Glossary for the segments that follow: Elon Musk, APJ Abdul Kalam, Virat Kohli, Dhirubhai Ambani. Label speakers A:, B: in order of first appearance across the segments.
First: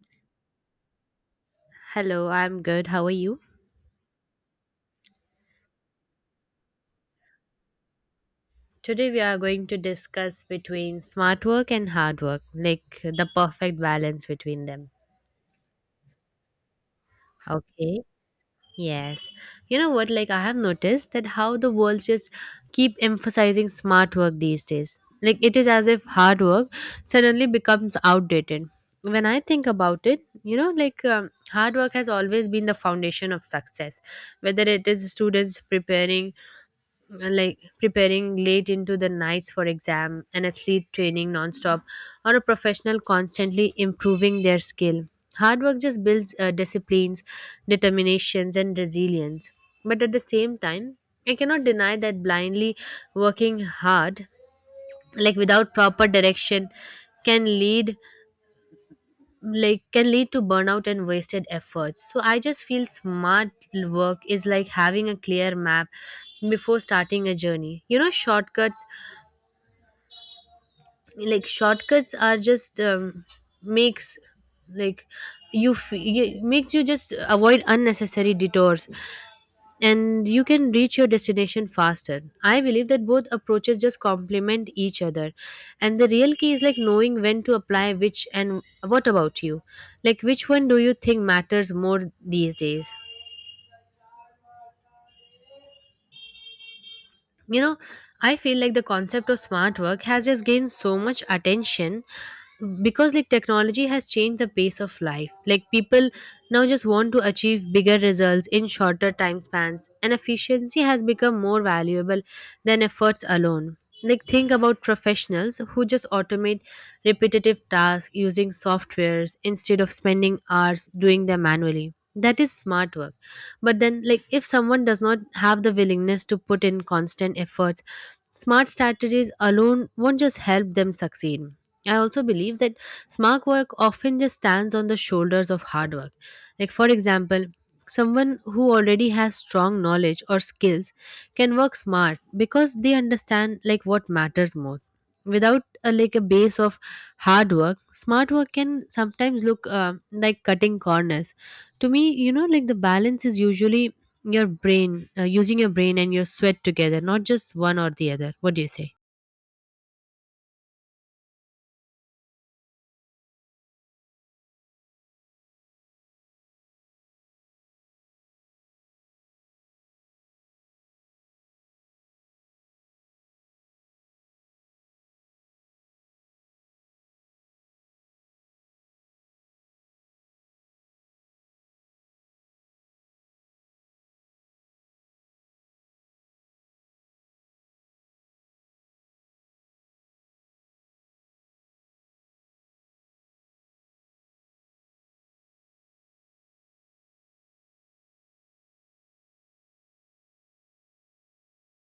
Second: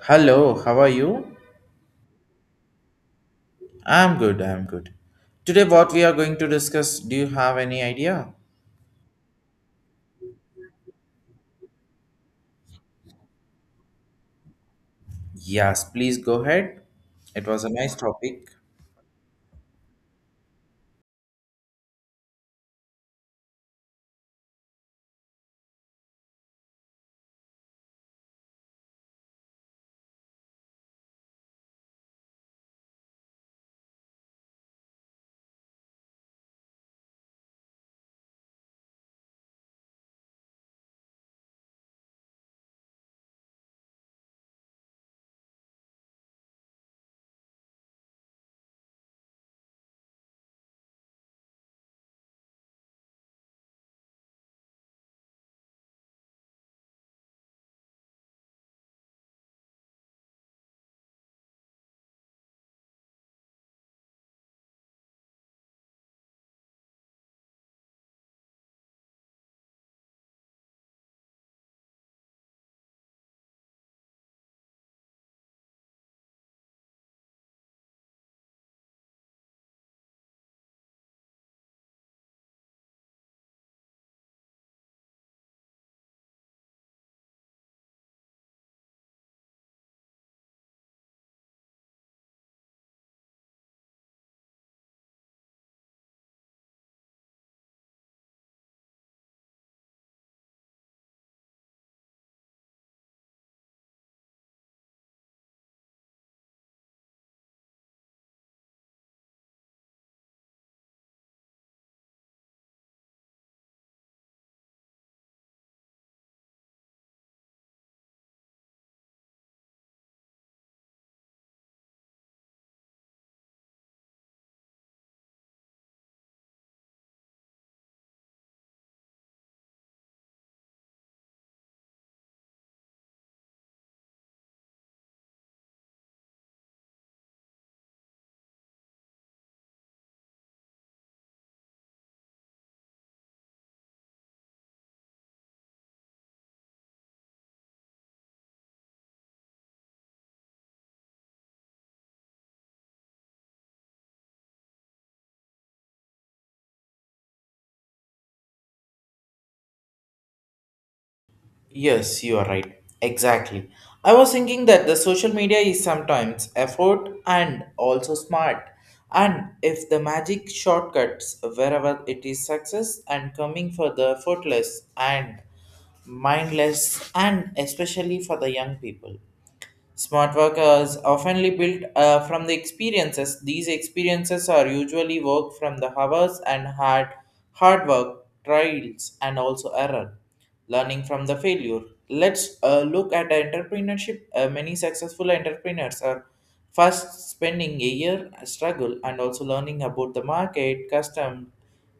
A: Hello, how are you?
B: Hello, I'm good. How are you?
A: I'm good. Today, what we are going to discuss, do you have any idea?
B: Today we are going to discuss between smart work and hard work, like the perfect balance between them.
A: Yes, please go ahead. It was a nice
B: Okay.
A: topic.
B: Yes. You know what? Like I have noticed that how the world just keep emphasizing smart work these days. Like it is as if hard work suddenly becomes outdated. When I think about it, like hard work has always been the foundation of success. Whether it is students preparing preparing late into the nights for exam, an athlete training nonstop, or a professional constantly improving their skill. Hard work just builds disciplines, determinations, and resilience. But at the same time, I cannot deny that blindly working hard, like without proper direction, can lead can lead to burnout and wasted efforts. So I just feel smart work is like having a clear map before starting a journey. You know, shortcuts are just makes like you makes you just avoid unnecessary detours and you can reach your destination faster. I believe that both approaches just complement each other. And the real key is like knowing when to apply which. And what about you? Like which one do you think matters more these days? You know, I feel like the concept of smart work has just gained so much attention because like technology has changed the pace of life. Like people now just want to achieve bigger results in shorter time spans, and efficiency has become more valuable than efforts alone. Like think about professionals who just automate repetitive tasks using softwares instead of spending hours doing them manually. That is smart work. But then, like, if someone does not have the willingness to put in constant efforts, smart strategies alone won't just help them succeed. I also believe that smart work often just stands on the shoulders of hard work. Like for example, someone who already has strong knowledge or skills can work smart because they understand like what matters most. Without a base of hard work, smart work can sometimes look cutting corners to me. You know, like the balance is usually your brain, using your brain and your sweat together, not just one or the other. What do you say?
A: Yes, you are right. Exactly. I was thinking that the social media is sometimes effort and also smart. And if the magic shortcuts wherever it is success and coming for the effortless and mindless and especially for the young people. Smart work is oftenly built from the experiences. These experiences are usually work from the hours and hard work, trials, and also error. Learning from the failure. Let's look at the entrepreneurship. Many successful entrepreneurs are first spending a year struggle and also learning about the market,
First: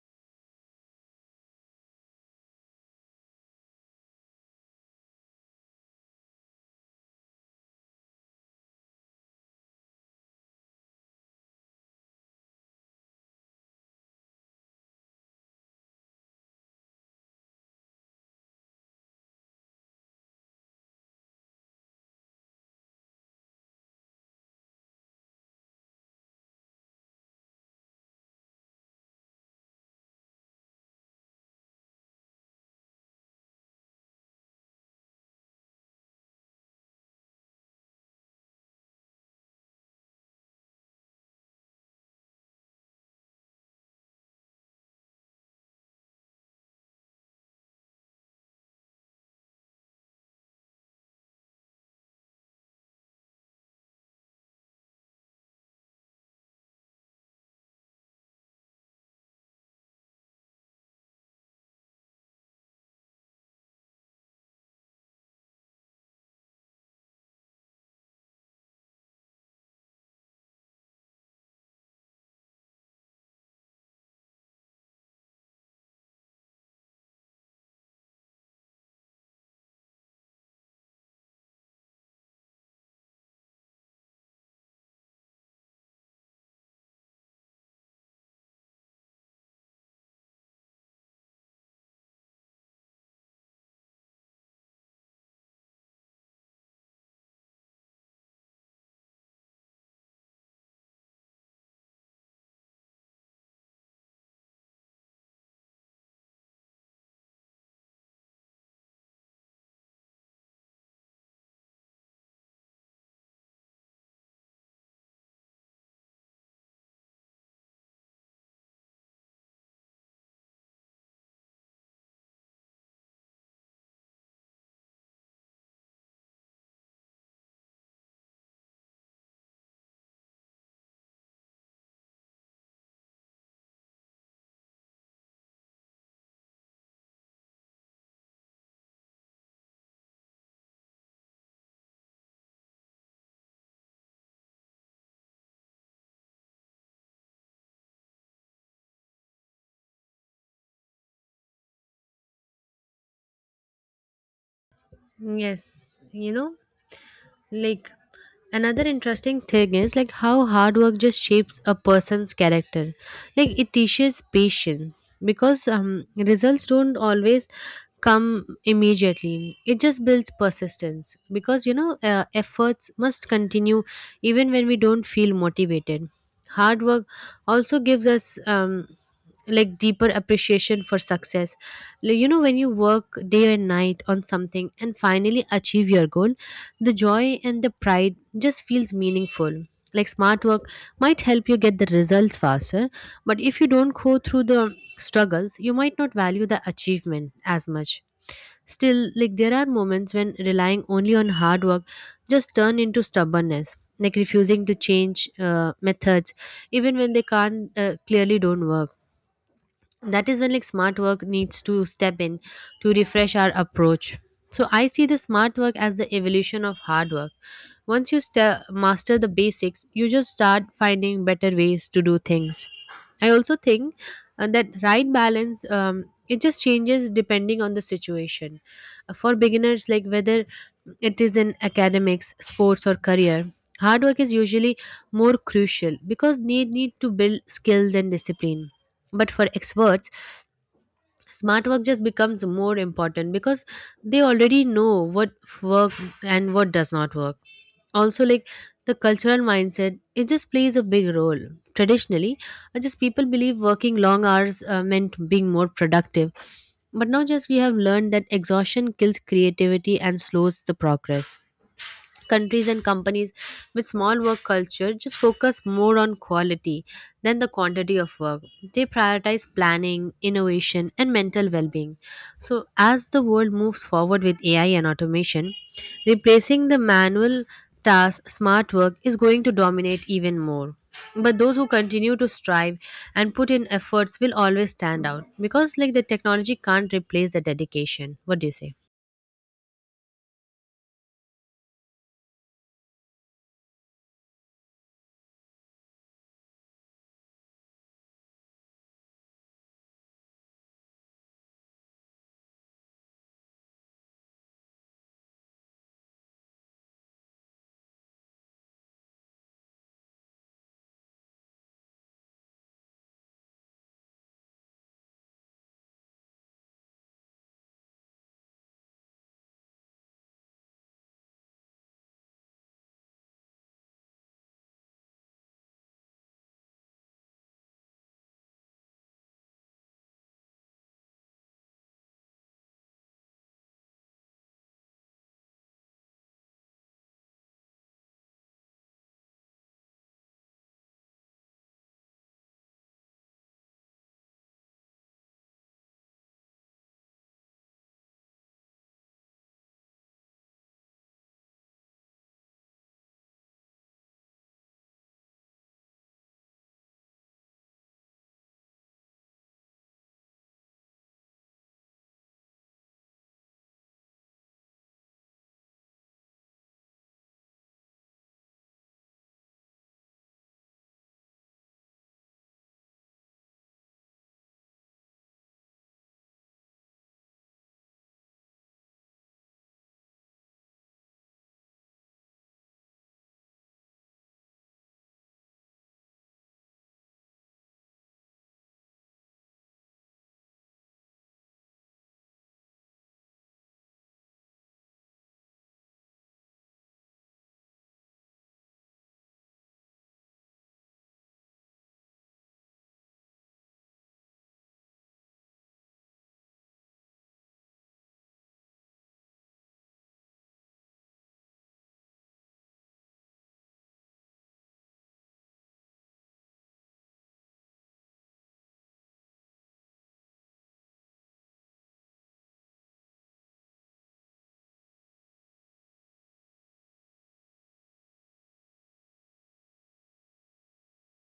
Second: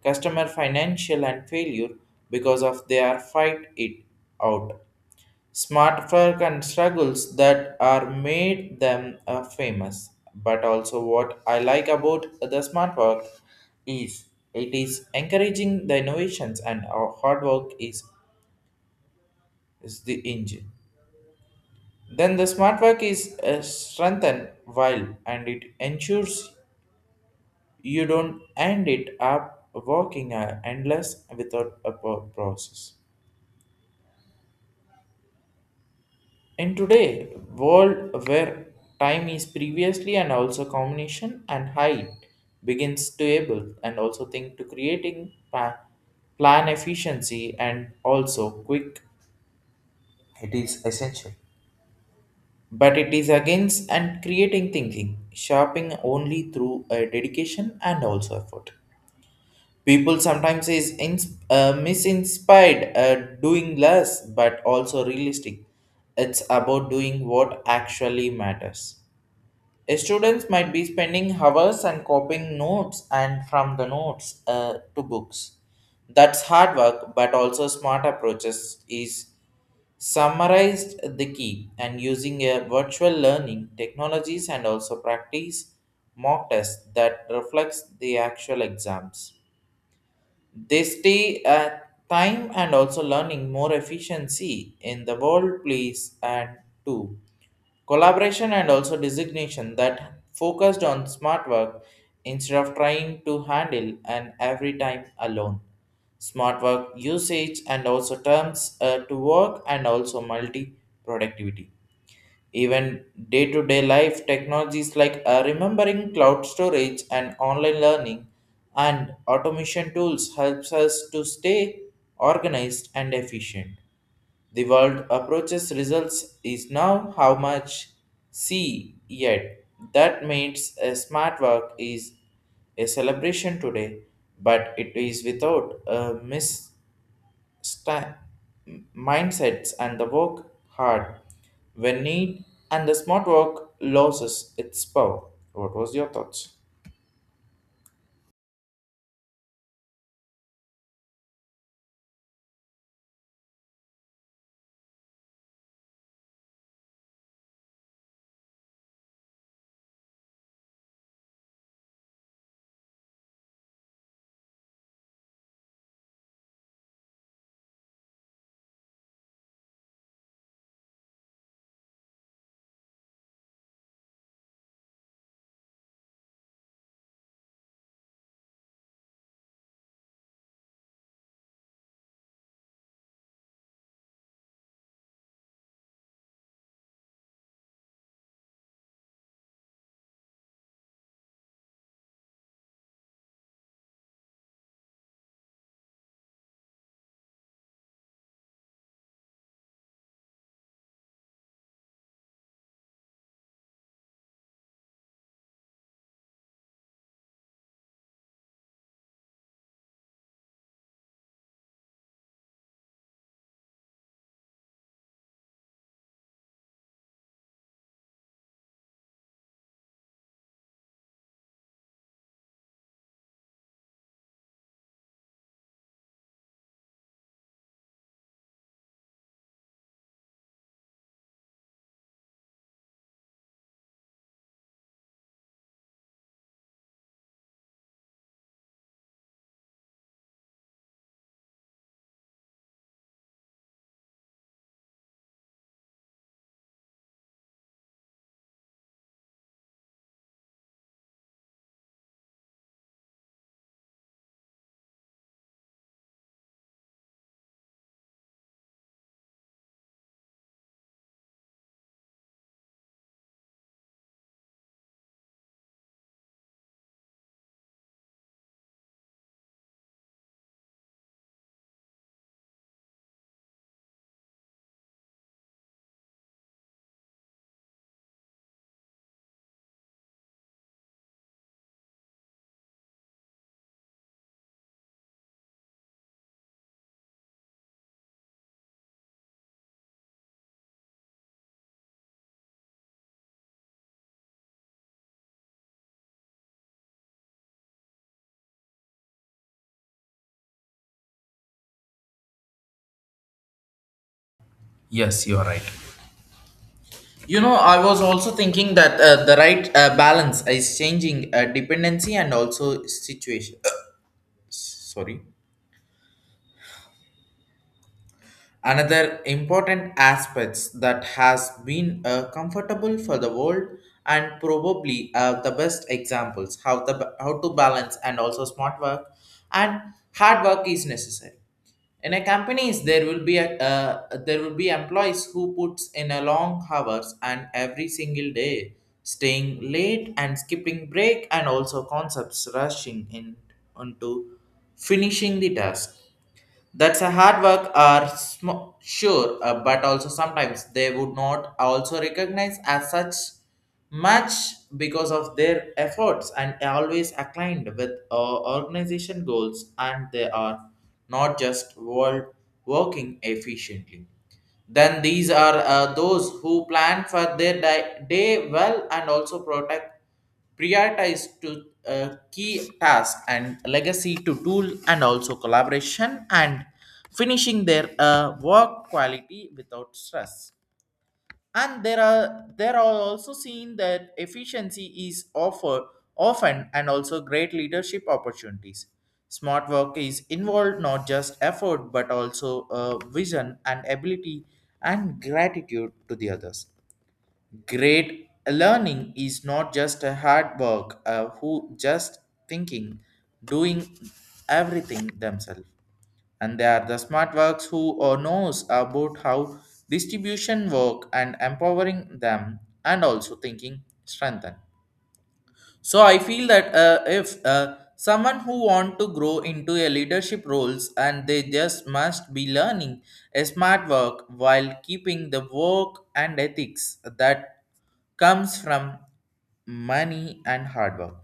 A: customer, financial, and failure because of their fight it out. Smart work and struggles that are made them famous. But also, what I like about the smart work is it is encouraging the innovations and our hard work is the engine. Then the smart work is strengthened while and it ensures you don't end it up working endless without a process. In today world where time is previously and also combination and height begins to able and also think to creating plan efficiency and also quick it is essential, but it is against and creating thinking sharpening only through a dedication and also effort. People sometimes is misinspired, doing less but also realistic. It's about doing what actually matters. Students might be spending hours and copying notes and from the notes to books. That's hard work, but also smart approaches is summarized the key and using a virtual learning technologies and also practice mock tests that reflects the actual exams. They stay at time and also learning more efficiency in the world place, and too collaboration and also designation that focused on smart work instead of trying to handle and every time alone. Smart work usage and also terms to work and also multi productivity. Even day to day life technologies like remembering cloud storage and online learning and automation tools helps us to stay organized and efficient. The world approaches results is now how much see yet. That means a smart work is a celebration today, but it is without a mis mindsets and the work hard when need and the smart work loses its power. What was your thoughts?
B: Yes, you know, like another interesting thing is like how hard work just shapes a person's character. Like it teaches patience because results don't always come immediately. It just builds persistence because you know efforts must continue even when we don't feel motivated. Hard work also gives us like deeper appreciation for success. Like, you know, when you work day and night on something and finally achieve your goal, the joy and the pride just feels meaningful. Like smart work might help you get the results faster, but if you don't go through the struggles you might not value the achievement as much. Still, like there are moments when relying only on hard work just turn into stubbornness, like refusing to change methods even when they can't clearly don't work. That is when like smart work needs to step in to refresh our approach. So I see the smart work as the evolution of hard work. Once you master the basics, you just start finding better ways to do things. I also think that right balance, it just changes depending on the situation. For beginners, like whether it is in academics, sports, or career, hard work is usually more crucial because they need to build skills and discipline. But for experts, smart work just becomes more important because they already know what work and what does not work. Also, like the cultural mindset, it just plays a big role. Traditionally, just people believe working long hours meant being more productive. But now just we have learned that exhaustion kills creativity and slows the progress. Countries and companies with small work culture just focus more on quality than the quantity of work. They prioritize planning, innovation, and mental well-being. So as the world moves forward with AI and automation replacing the manual task, smart work is going to dominate even more. But those who continue to strive and put in efforts will always stand out because like the technology can't replace the dedication. What do you say?
A: Yes, you are right. You know, I was also thinking that the right balance is changing dependency and also situation. Sorry, another important aspects that has been comfortable for the world and probably the best examples how the how to balance and also smart work and hard work is necessary. In a companies there will be there will be employees who puts in a long hours and every single day, staying late and skipping break and also concepts rushing in onto finishing the task. That's a hard work are sure, but also sometimes they would not also recognize as such much because of their efforts and always aligned with organization goals and they are not just world working efficiently. Then these are those who plan for their day well and also protect prioritize to key tasks and legacy to tool and also collaboration and finishing their work quality without stress. And there are also seen that efficiency is offer often and also great leadership opportunities. Smart work is involved not just effort but also vision and ability and gratitude to the others. Great learning is not just a hard work, who just thinking, doing everything themselves. And they are the smart works who or knows about how distribution work and empowering them and also thinking strengthen. So I feel that if someone who want to grow into a leadership roles and they just must be learning a smart work while keeping the work and ethics that comes from money and hard work.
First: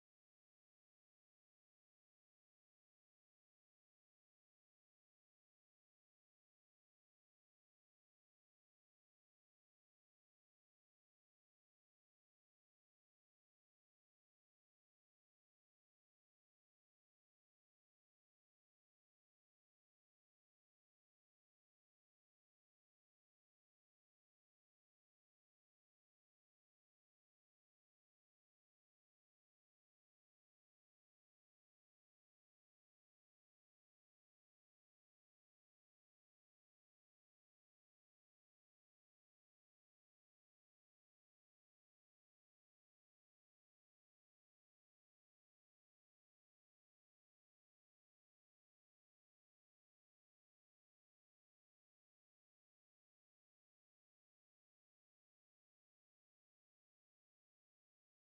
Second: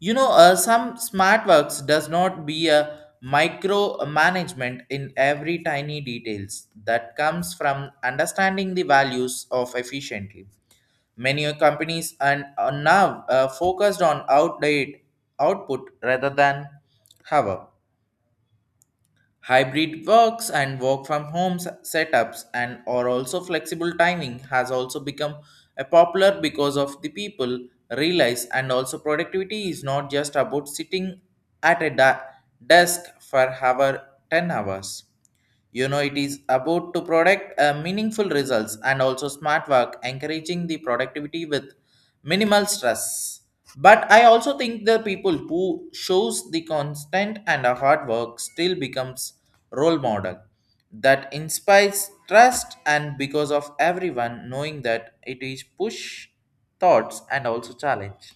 A: You know, some smart works does not be a micro management in every tiny details that comes from understanding the values of efficiently. Many companies and are now focused on outdated output rather than hour. Hybrid works and work from home setups and or also flexible timing has also become a popular because of the people realize and also productivity is not just about sitting at a desk for hour 10 hours. You know, it is about to product meaningful results and also smart work, encouraging the productivity with minimal stress. But I also think the people who shows the constant and a hard work still becomes role model that inspires trust and because of everyone knowing that it is push thoughts and also challenge.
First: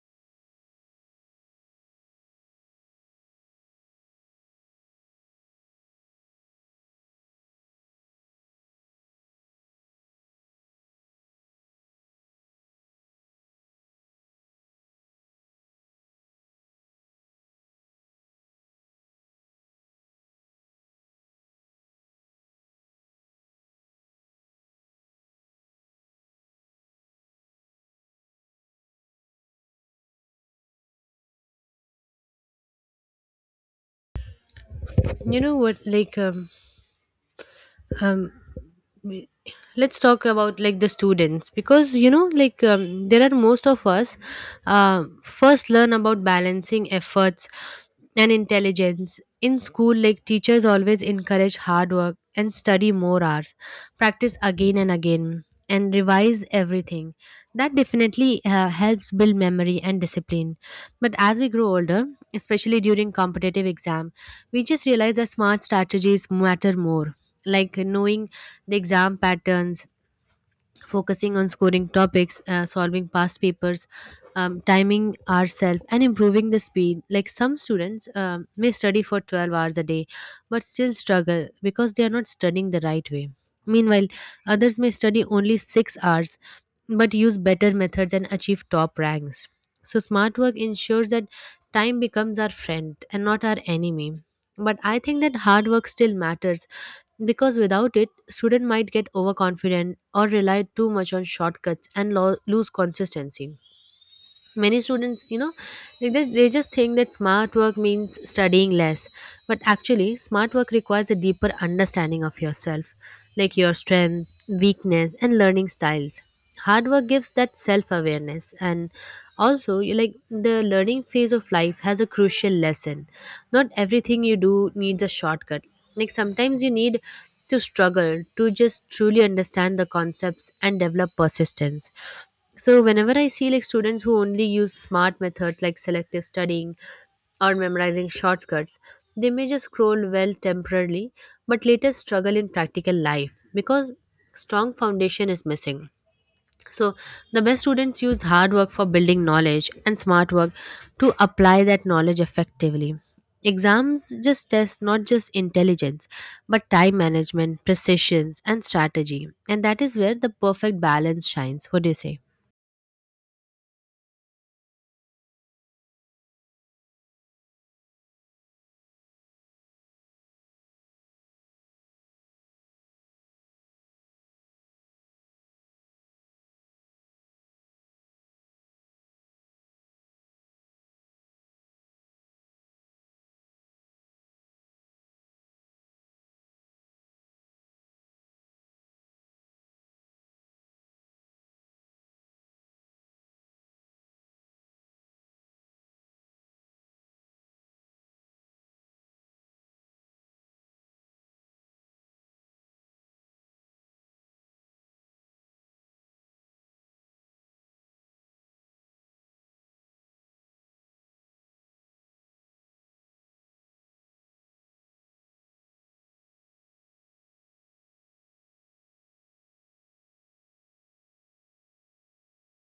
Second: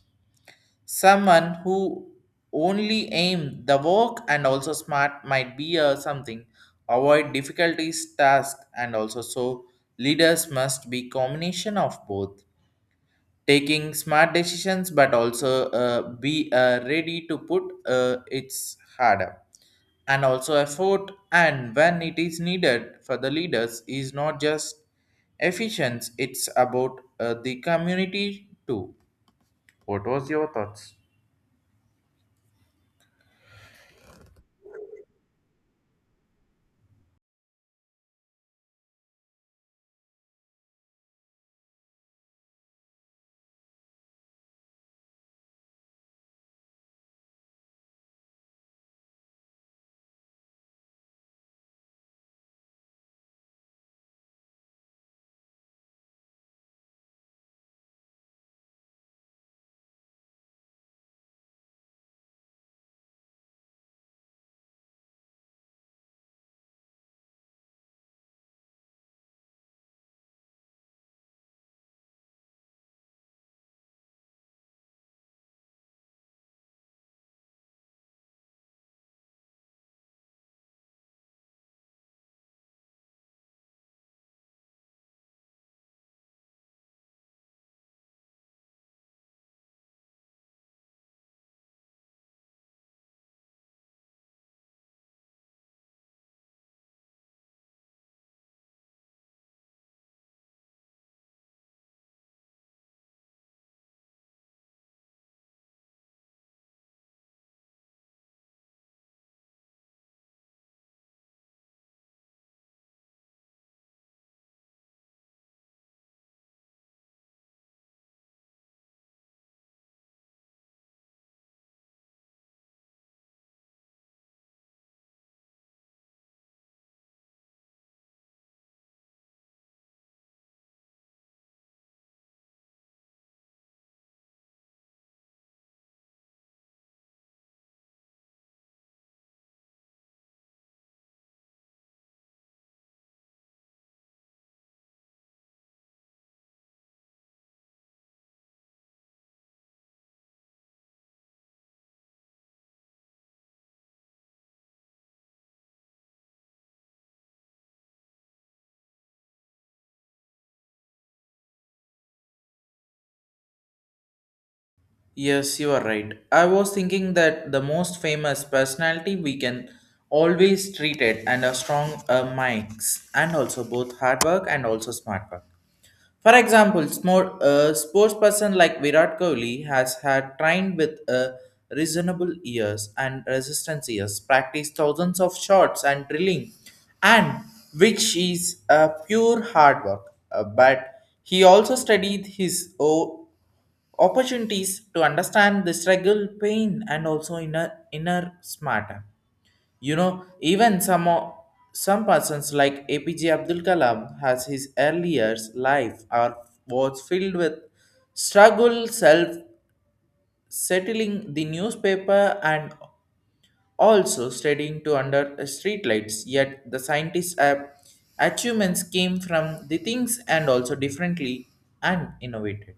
A: Someone who only aim the work and also smart might be a something avoid difficulties task and also so leaders must be combination of both, taking smart decisions but also be ready to put its harder and also effort and when it is needed. For the leaders is not just efficient, it's about the community too. What was your thoughts?
B: You know what, like um we- let's talk about like the students, because you know, like there are most of us first learn about balancing efforts and intelligence in school. Like teachers always encourage hard work and study more hours, practice again and again, and revise everything. That definitely helps build memory and discipline. But as we grow older, especially during competitive exams, we just realize that smart strategies matter more. Like knowing the exam patterns, focusing on scoring topics, solving past papers, timing ourselves, and improving the speed. Like some students may study for 12 hours a day but still struggle because they are not studying the right way. Meanwhile, others may study only 6 hours but use better methods and achieve top ranks. So smart work ensures that time becomes our friend and not our enemy. But I think that hard work still matters, because without it, student might get overconfident or rely too much on shortcuts and lose consistency. Many students, you know, like they just think that smart work means studying less, but actually smart work requires a deeper understanding of yourself, like your strength, weakness, and learning styles. Hard work gives that self awareness. And also you, like the learning phase of life has a crucial lesson: not everything you do needs a shortcut. Like sometimes you need to struggle to just truly understand the concepts and develop persistence. So whenever I see like students who only use smart methods, like selective studying or memorizing shortcuts, they may just scroll well temporarily but later struggle in practical life because strong foundation is missing. So the best students use hard work for building knowledge and smart work to apply that knowledge effectively. Exams just test not just intelligence but time management, precision, and strategy, and that is where the perfect balance shines. What do you say?
A: Yes, you are right. I was thinking that the most famous personality we can always treat it and a strong minds and also both hard work and also smart work. For example, small, sports person like Virat Kohli has had trained with reasonable years and resistance years, practiced thousands of shots and drilling, and which is a pure hard work. But he also studied his opportunities to understand the struggle, pain, and also inner smarter. You know, even some persons like APJ Abdul Kalam has his earlier life are, was filled with struggle, self settling the newspaper and also studying to under streetlights. Yet the scientists' achievements came from the things and also differently and innovated.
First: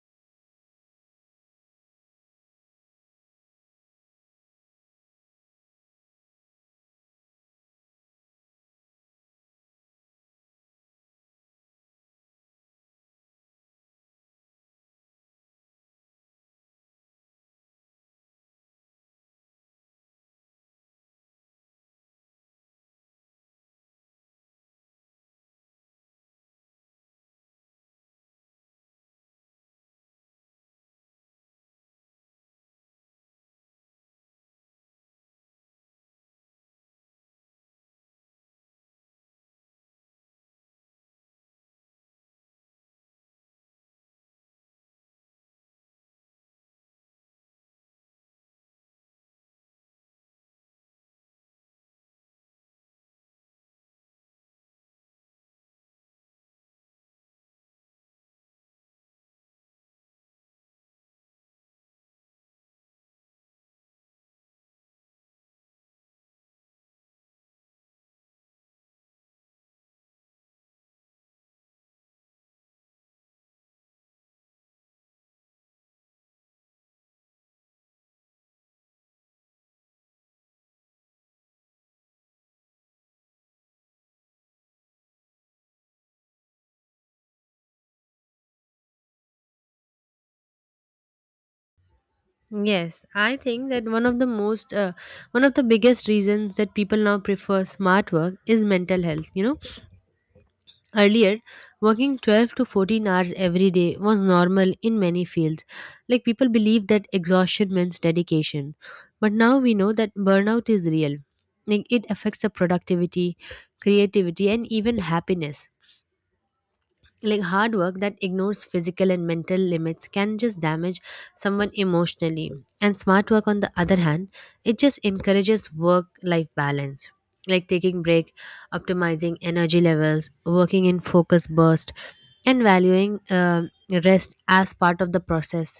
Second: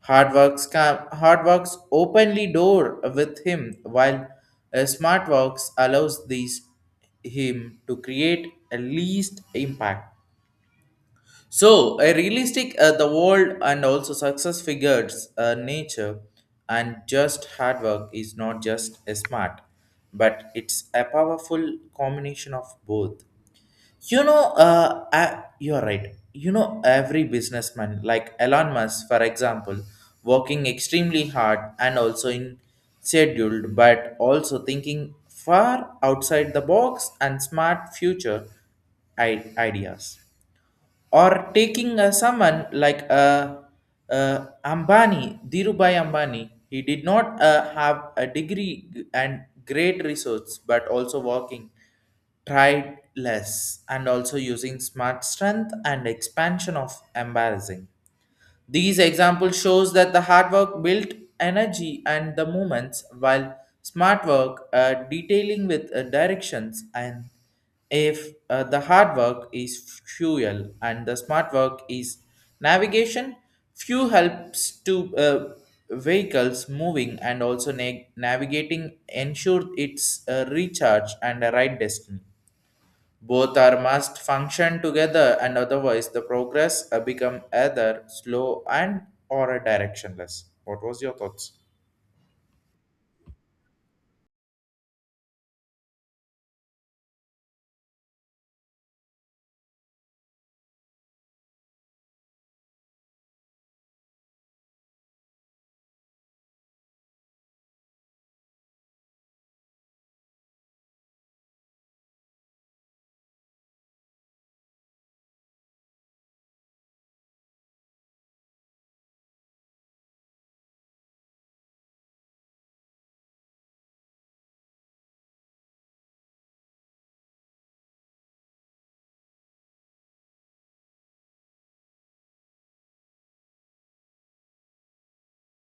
A: Hard works openly door with him, while smart works allows these him to create a least impact. So, a realistic the world and also success figures nature and just hard work is not just a smart, but it's a powerful combination of both. You know, you're right. You know, every businessman, like Elon Musk, for example, working extremely hard and also in scheduled, but also thinking far outside the box and smart future ideas, or taking someone like Ambani, Dhirubhai Ambani, he did not have a degree and great resource, but also working tried less and also using smart strength and expansion of embarrassing. These examples shows that the hard work built energy and the movements, while smart work detailing with directions. And if the hard work is fuel and the smart work is navigation, fuel helps to vehicles moving and also navigating ensure its recharge and the right destiny. Both are must function together and otherwise the progress become either slow and or directionless. What was your thoughts?
B: Yes, I think that one of the biggest reasons that people now prefer smart work is mental health. You know, earlier, working 12 to 14 hours every day was normal in many fields. Like people believed that exhaustion means dedication. But now we know that burnout is real. Like it affects the productivity, creativity, and even happiness. Like hard work that ignores physical and mental limits can just damage someone emotionally. And smart work, on the other hand, it just encourages work life balance, like taking break, optimizing energy levels, working in focus burst, and valuing rest as part of the process.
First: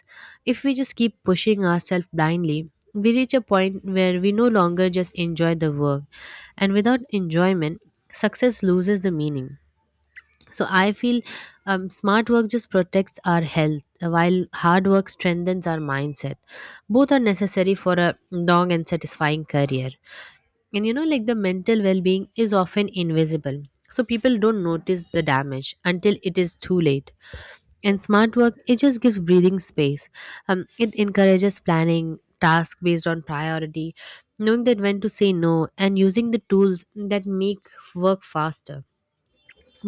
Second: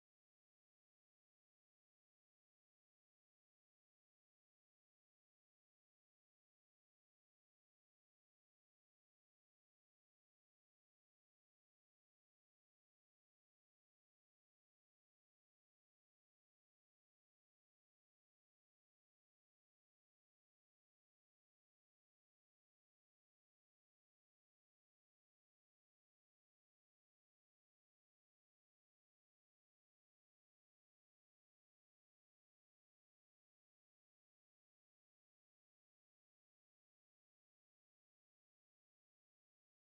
B: If we just keep pushing ourselves blindly, we reach a point where we no longer just enjoy the work, and without enjoyment, success loses the meaning. So I feel smart work just protects our health, while hard work strengthens our mindset. Both are necessary for a long and satisfying career. And you know, like the mental well being is often invisible, so people don't notice the damage until it is too late. And smart work, it just gives breathing space. It encourages planning, tasks based on priority, knowing that when to say no, and using the tools that make work faster.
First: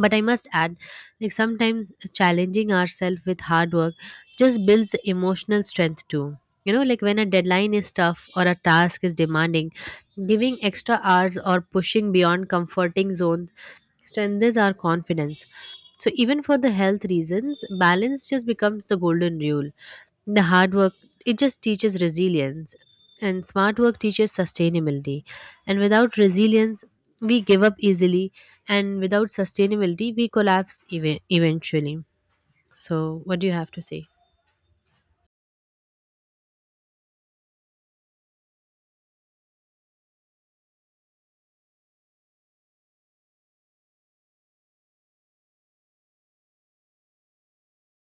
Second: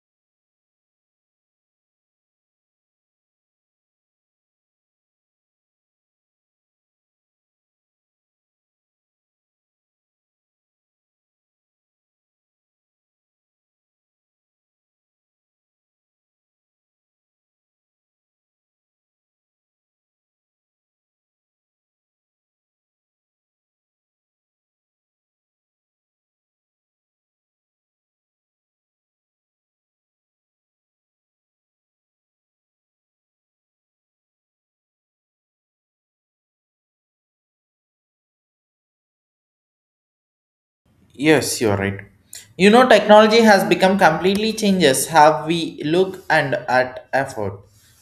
B: But I must add, like sometimes challenging ourselves with hard work just builds the emotional strength too. You know, like when a deadline is tough or a task is demanding, giving extra hours or pushing beyond comforting zones strengthens our confidence. So even for the health reasons, balance just becomes the golden rule. The hard work, it just teaches resilience, and smart work teaches sustainability. And without resilience, we give up easily, and without sustainability we collapse eventually. So what do you have to say?
A: Yes, you're right. You know, technology has become completely changes how we look and at effort.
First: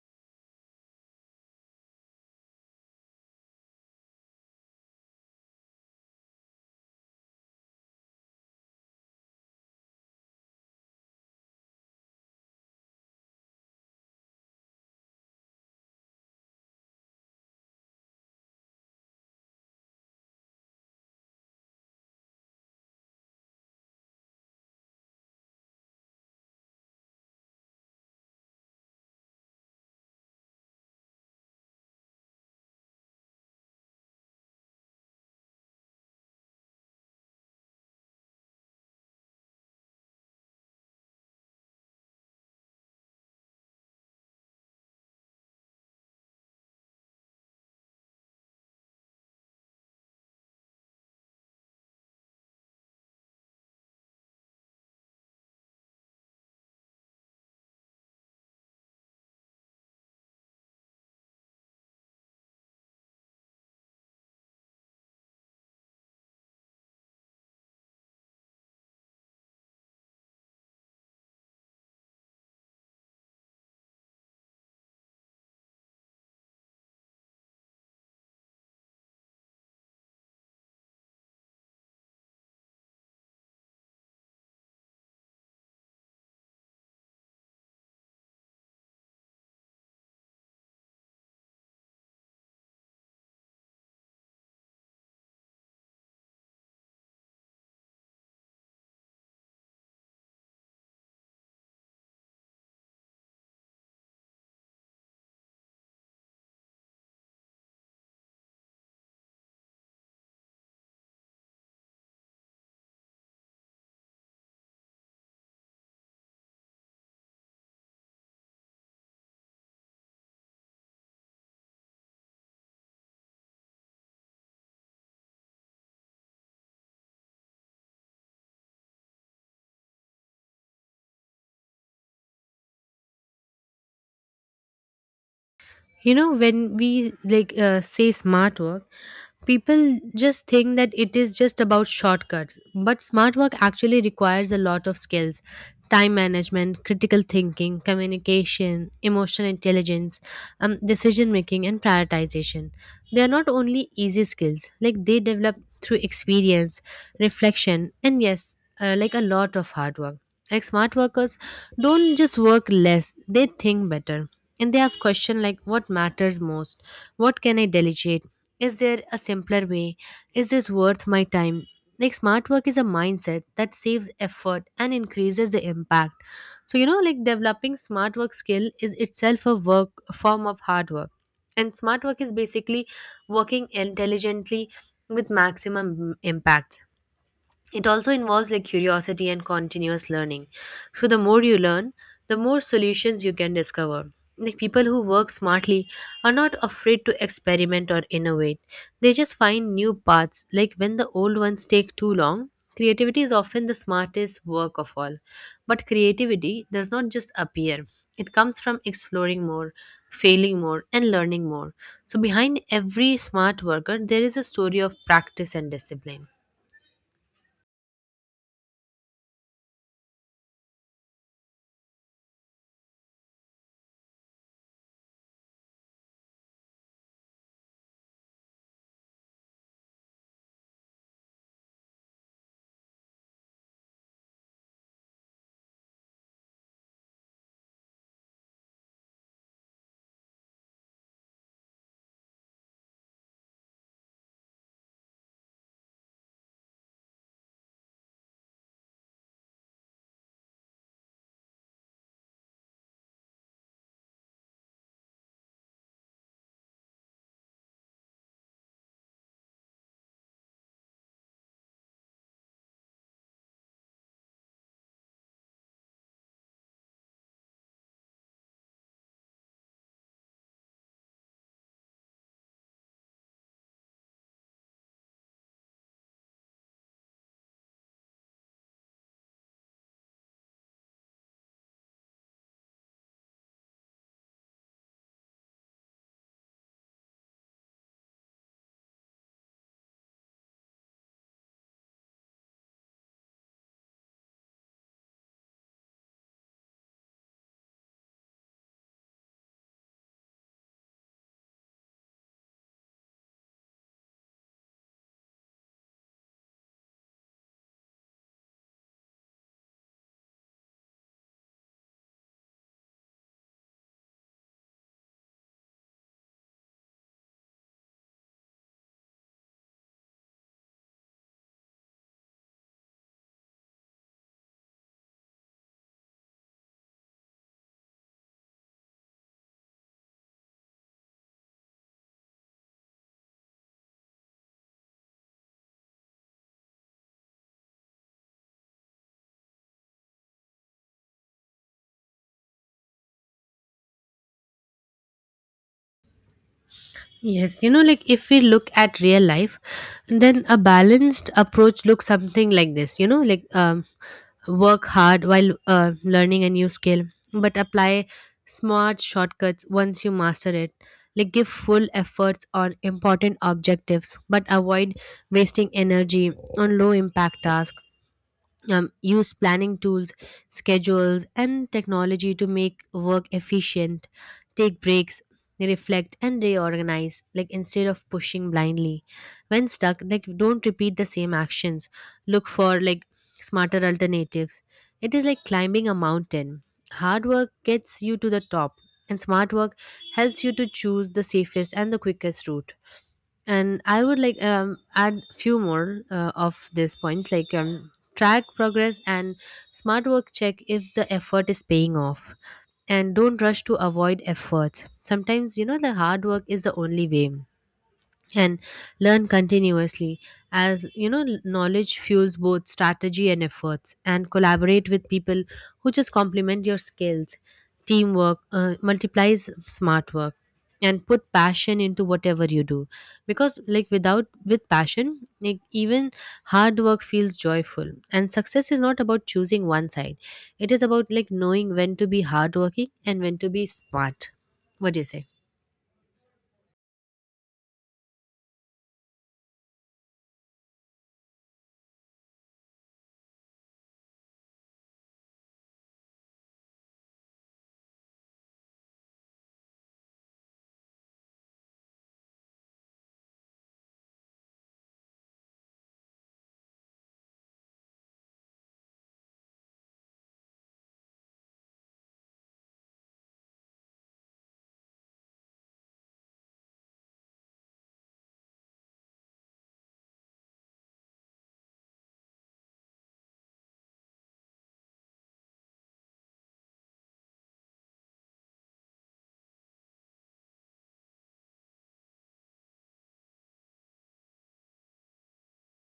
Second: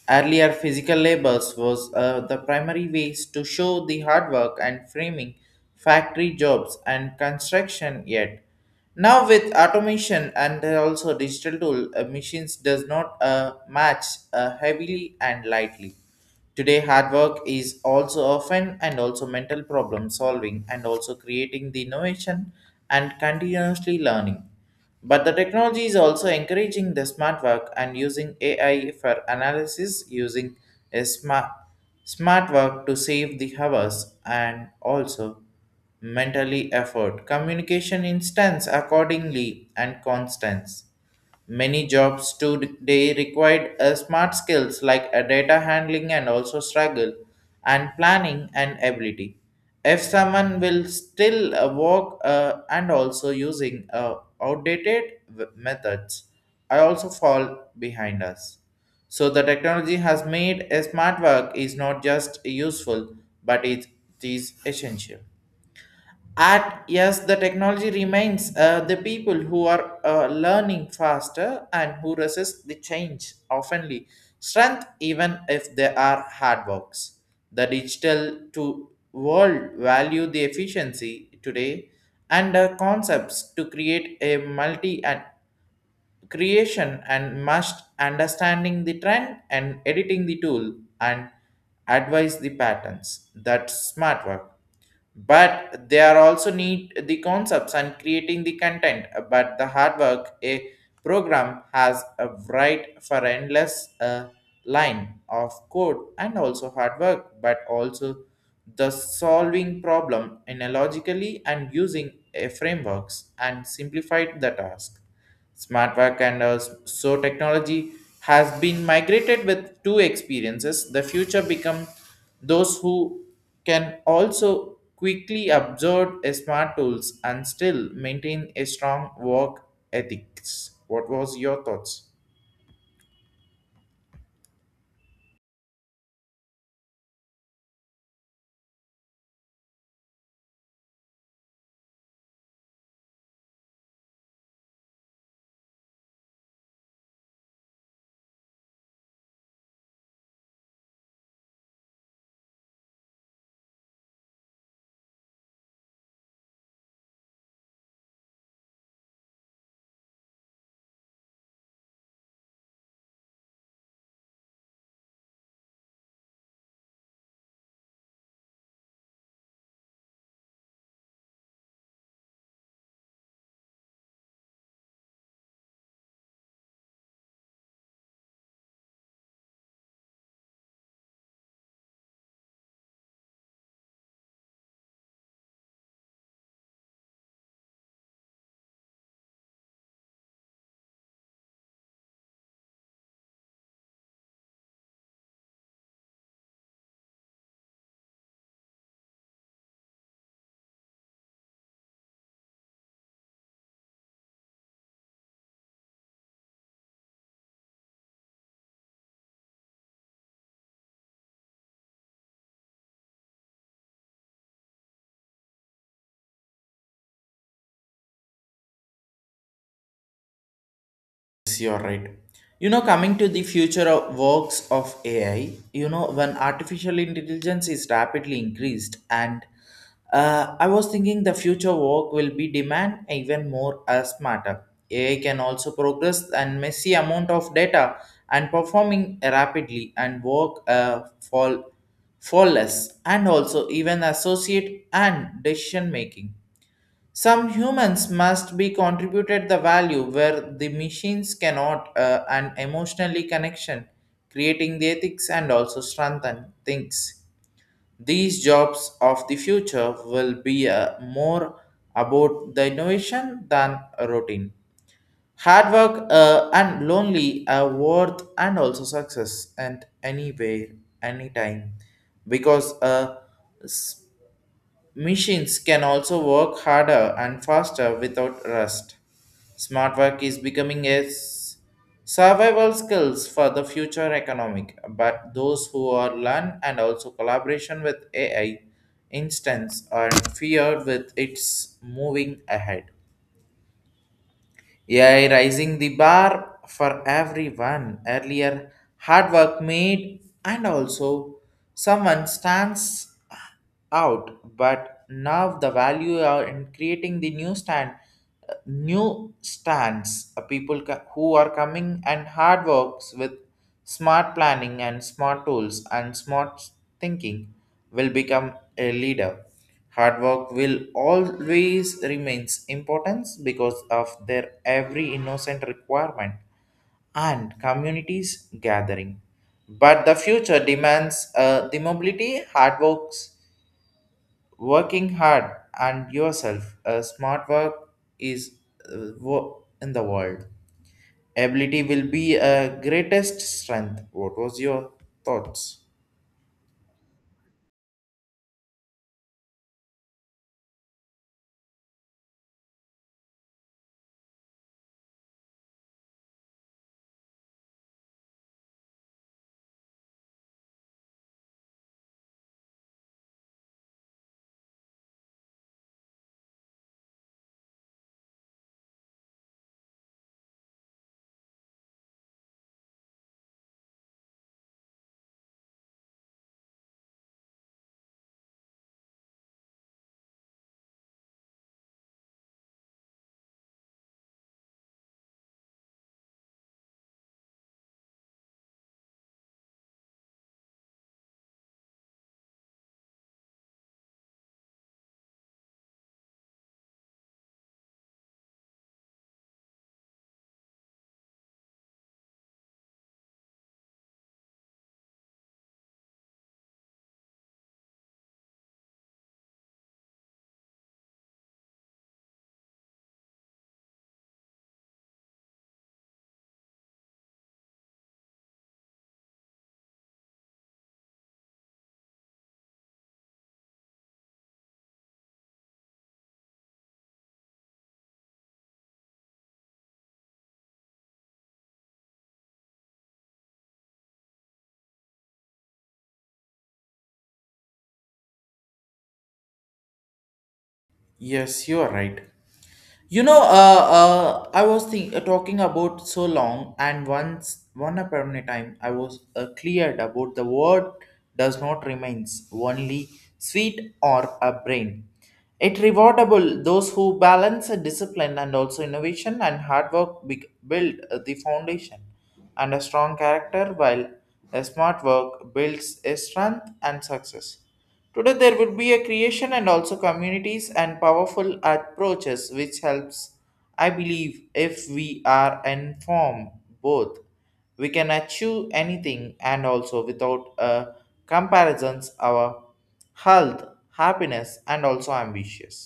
A: Earlier, physical labels was the primary ways to show the hard work and framing factory jobs and construction yet. Now with automation and also digital tool, machines does not match heavily and lightly. Today, hard work is also often and also mental problem solving and also creating the innovation and continuously learning. But the technology is also encouraging the smart work and using AI for analysis using a smart work to save the hours and also mentally effort communication instance accordingly and constance. Many jobs today required smart skills like data handling and also struggle and planning and ability. If someone will still work and also using outdated methods, I also fall behind us. So the technology has made a smart work is not just useful, but it is essential. At yes the technology remains the people who are learning faster and who resist the change oftenly strength even if they are hard works. The digital to world value the efficiency today and concepts to create a multi and creation and must understanding the trend and editing the tool and advise the patterns. That's smart work, but they are also need the concepts and creating the content but the hard work. A program has a right for endless line of code and also hard work but also the solving problem analogically and using a frameworks and simplified the task. Smart work and so technology has been migrated with two experiences. The future become those who can also quickly absorb a smart tools and still maintain a strong work ethics. What was your thoughts?
B: You know, when we like say smart work, people just think that it is just about shortcuts, but smart work actually requires a lot of skills: time management, critical thinking, communication, emotional intelligence, decision making, and prioritization. They are not only easy skills, like they develop through experience, reflection, and yes, like a lot of hard work. Like smart workers don't just work less, they think better. And they ask questions like what matters most, what can I delegate? Is there a simpler way? Is this worth my time? Like, smart work is a mindset that saves effort and increases the impact. So, you know, like developing smart work skill is itself a work, a form of hard work. And smart work is basically working intelligently with maximum impact. It also involves like curiosity and continuous learning. So the more you learn, the more solutions you can discover. Like people who work smartly are not afraid to experiment or innovate. They just find new paths, like when the old ones take too long. Creativity is often the smartest work of all. But creativity does not just appear. It comes from exploring more, failing more, and learning more. So behind every smart worker there is a story of practice and discipline.
A: Yes, you're right. You know, coming to the future of works of AI, you know, when artificial intelligence is rapidly increased, and I was thinking the future work will be demand even more smarter. AI can also progress and messy amount of data and performing rapidly and work fall flawless and also even associate and decision making. Some humans must be contributed the value where the machines cannot, and emotionally connection, creating the ethics and also strengthen things. These jobs of the future will be more about the innovation than a routine. Hard work and lonely are worth and also success and anywhere, anytime. Because machines can also work harder and faster without rust. Smart work is becoming a survival skills for the future economic, but those who are learn and also collaboration with AI instance are feared with its moving ahead. AI rising the bar for everyone. Earlier, hard work made and also someone stands out, but now the value are in creating the new stands. People who are coming and hard works with smart planning and smart tools and smart thinking will become a leader. Hard work will always remains importance because of their every innocent requirement and communities gathering. But the future demands the mobility, hard works, working hard, and yourself. A smart work is in the world. Ability will be a greatest strength. What was your thoughts?
B: Yes, you know, like if we look at real life, then a balanced approach looks something like this. You know, like work hard while learning a new skill, but apply smart shortcuts once you master it. Like give full efforts on important objectives, but avoid wasting energy on low impact tasks. Use planning tools, schedules, and technology to make work efficient. Take breaks, reflect, and reorganize, like instead of pushing blindly. When stuck, like don't repeat the same actions. Look for like smarter alternatives. It is like climbing a mountain. Hard work gets you to the top, and smart work helps you to choose the safest and the quickest route. And I would like add few more of these points, like track progress and smart work, check if the effort is paying off, and don't rush to avoid efforts. Sometimes, you know, the hard work is the only way. And learn continuously, as you know, knowledge fuels both strategy and efforts. And collaborate with people who just complement your skills. Teamwork multiplies smart work. And put passion into whatever you do, because like without with passion, like even hard work feels joyful. And success is not about choosing one side. It is about like knowing when to be hardworking and when to be smart. What do you say?
A: Yes, you are right. You know, I was talking about so long, and once, one upon a time, I was cleared about the word does not remains only sweet or a brain. It rewardable those who balance a discipline and also innovation and hard work build the foundation and a strong character while a smart work builds a strength and success. Today there will be a creation and also communities and powerful approaches which helps. I believe if we are informed both we can achieve anything and also without comparisons our health, happiness and also ambitious.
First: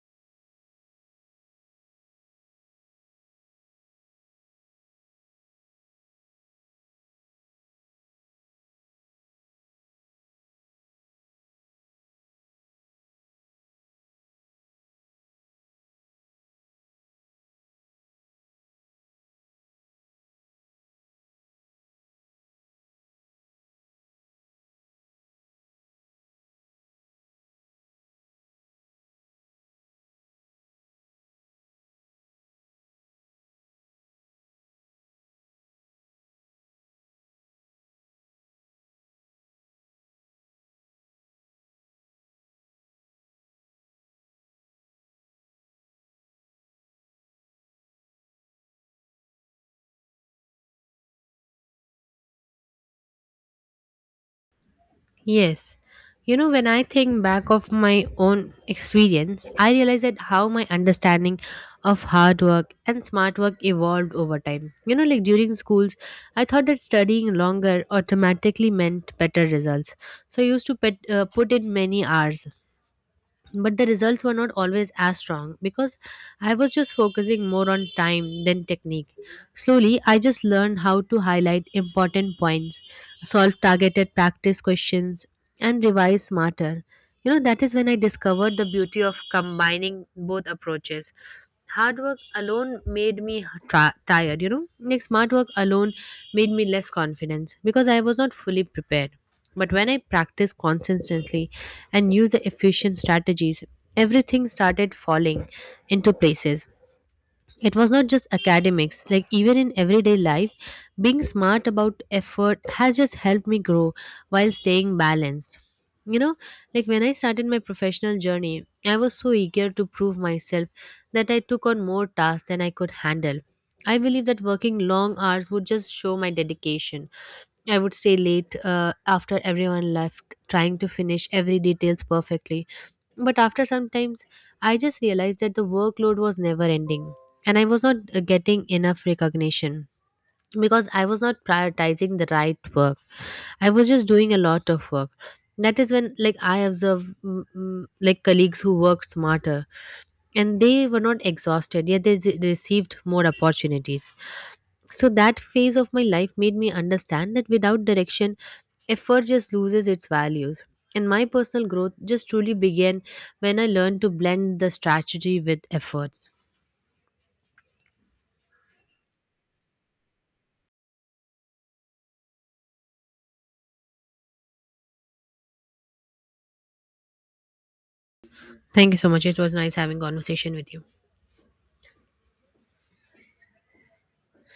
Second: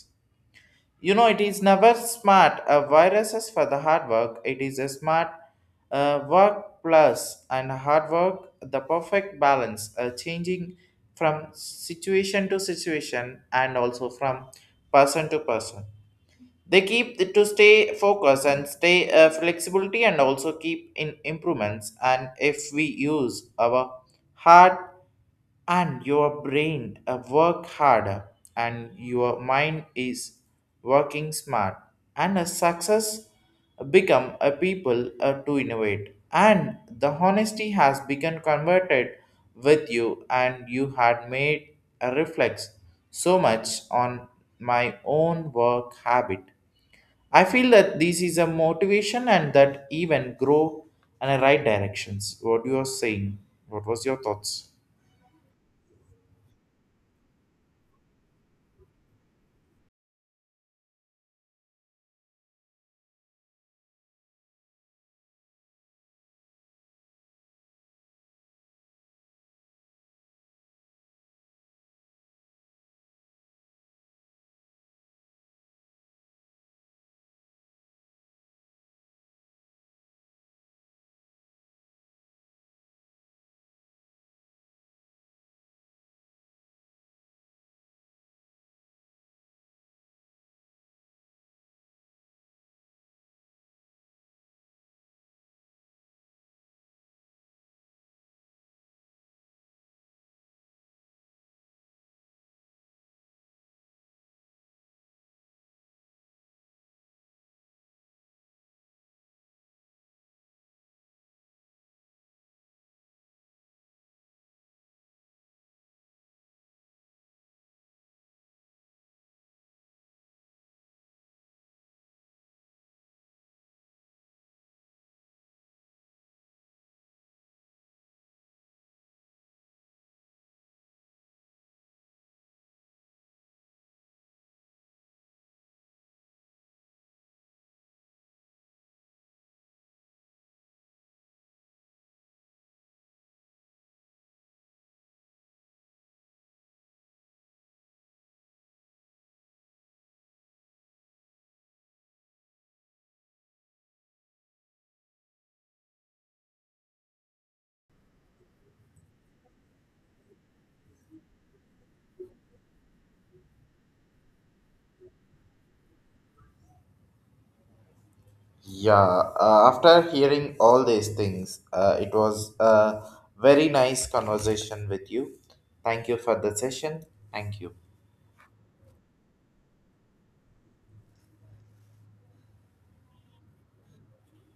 A: You know, it is never smart viruses for the hard work. It is a smart work plus and hard work, the perfect balance, changing from situation to situation and also from person to person. They keep to stay focused and stay flexibility and also keep in improvements. And if we use our hard and your brain work harder and your mind is working smart and a success become a people to innovate and the honesty has become converted with you and you had made a reflex so much on my own work habit. I feel that this is a motivation and that even grow in the right directions. What you are saying? What was your thoughts?
B: Yes. You know, when I think back of my own experience, I realize that how my understanding of hard work and smart work evolved over time. You know, like during schools, I thought that studying longer automatically meant better results. So I used to put in many hours, but the results were not always as strong because I was just focusing more on time than technique. Slowly, I just learned how to highlight important points, solve targeted practice questions, and revise smarter. You know, that is when I discovered the beauty of combining both approaches. Hard work alone made me tired, you know. Like smart work alone made me less confident because I was not fully prepared. But when I practiced consistently and used the efficient strategies, everything started falling into places. It was not just academics, like even in everyday life, being smart about effort has just helped me grow while staying balanced, you know. Like when I started my professional journey, I was so eager to prove myself that I took on more tasks than I could handle. I believe that working long hours would just show my dedication. I would stay late after everyone left, trying to finish every details perfectly. But after some times, I just realized that the workload was never ending and I was not getting enough recognition because I was not prioritizing the right work. I was just doing a lot of work. That is when like I observe like colleagues who work smarter, and they were not exhausted, yet they received more opportunities. So that phase of my life made me understand that without direction, effort just loses its values. And my personal growth just truly began when I learned to blend the strategy with efforts.
A: Yeah, after hearing all these things, it was a very nice conversation with you. Thank you for the session. Thank you.
B: Thank you so much. It was nice having conversation with you.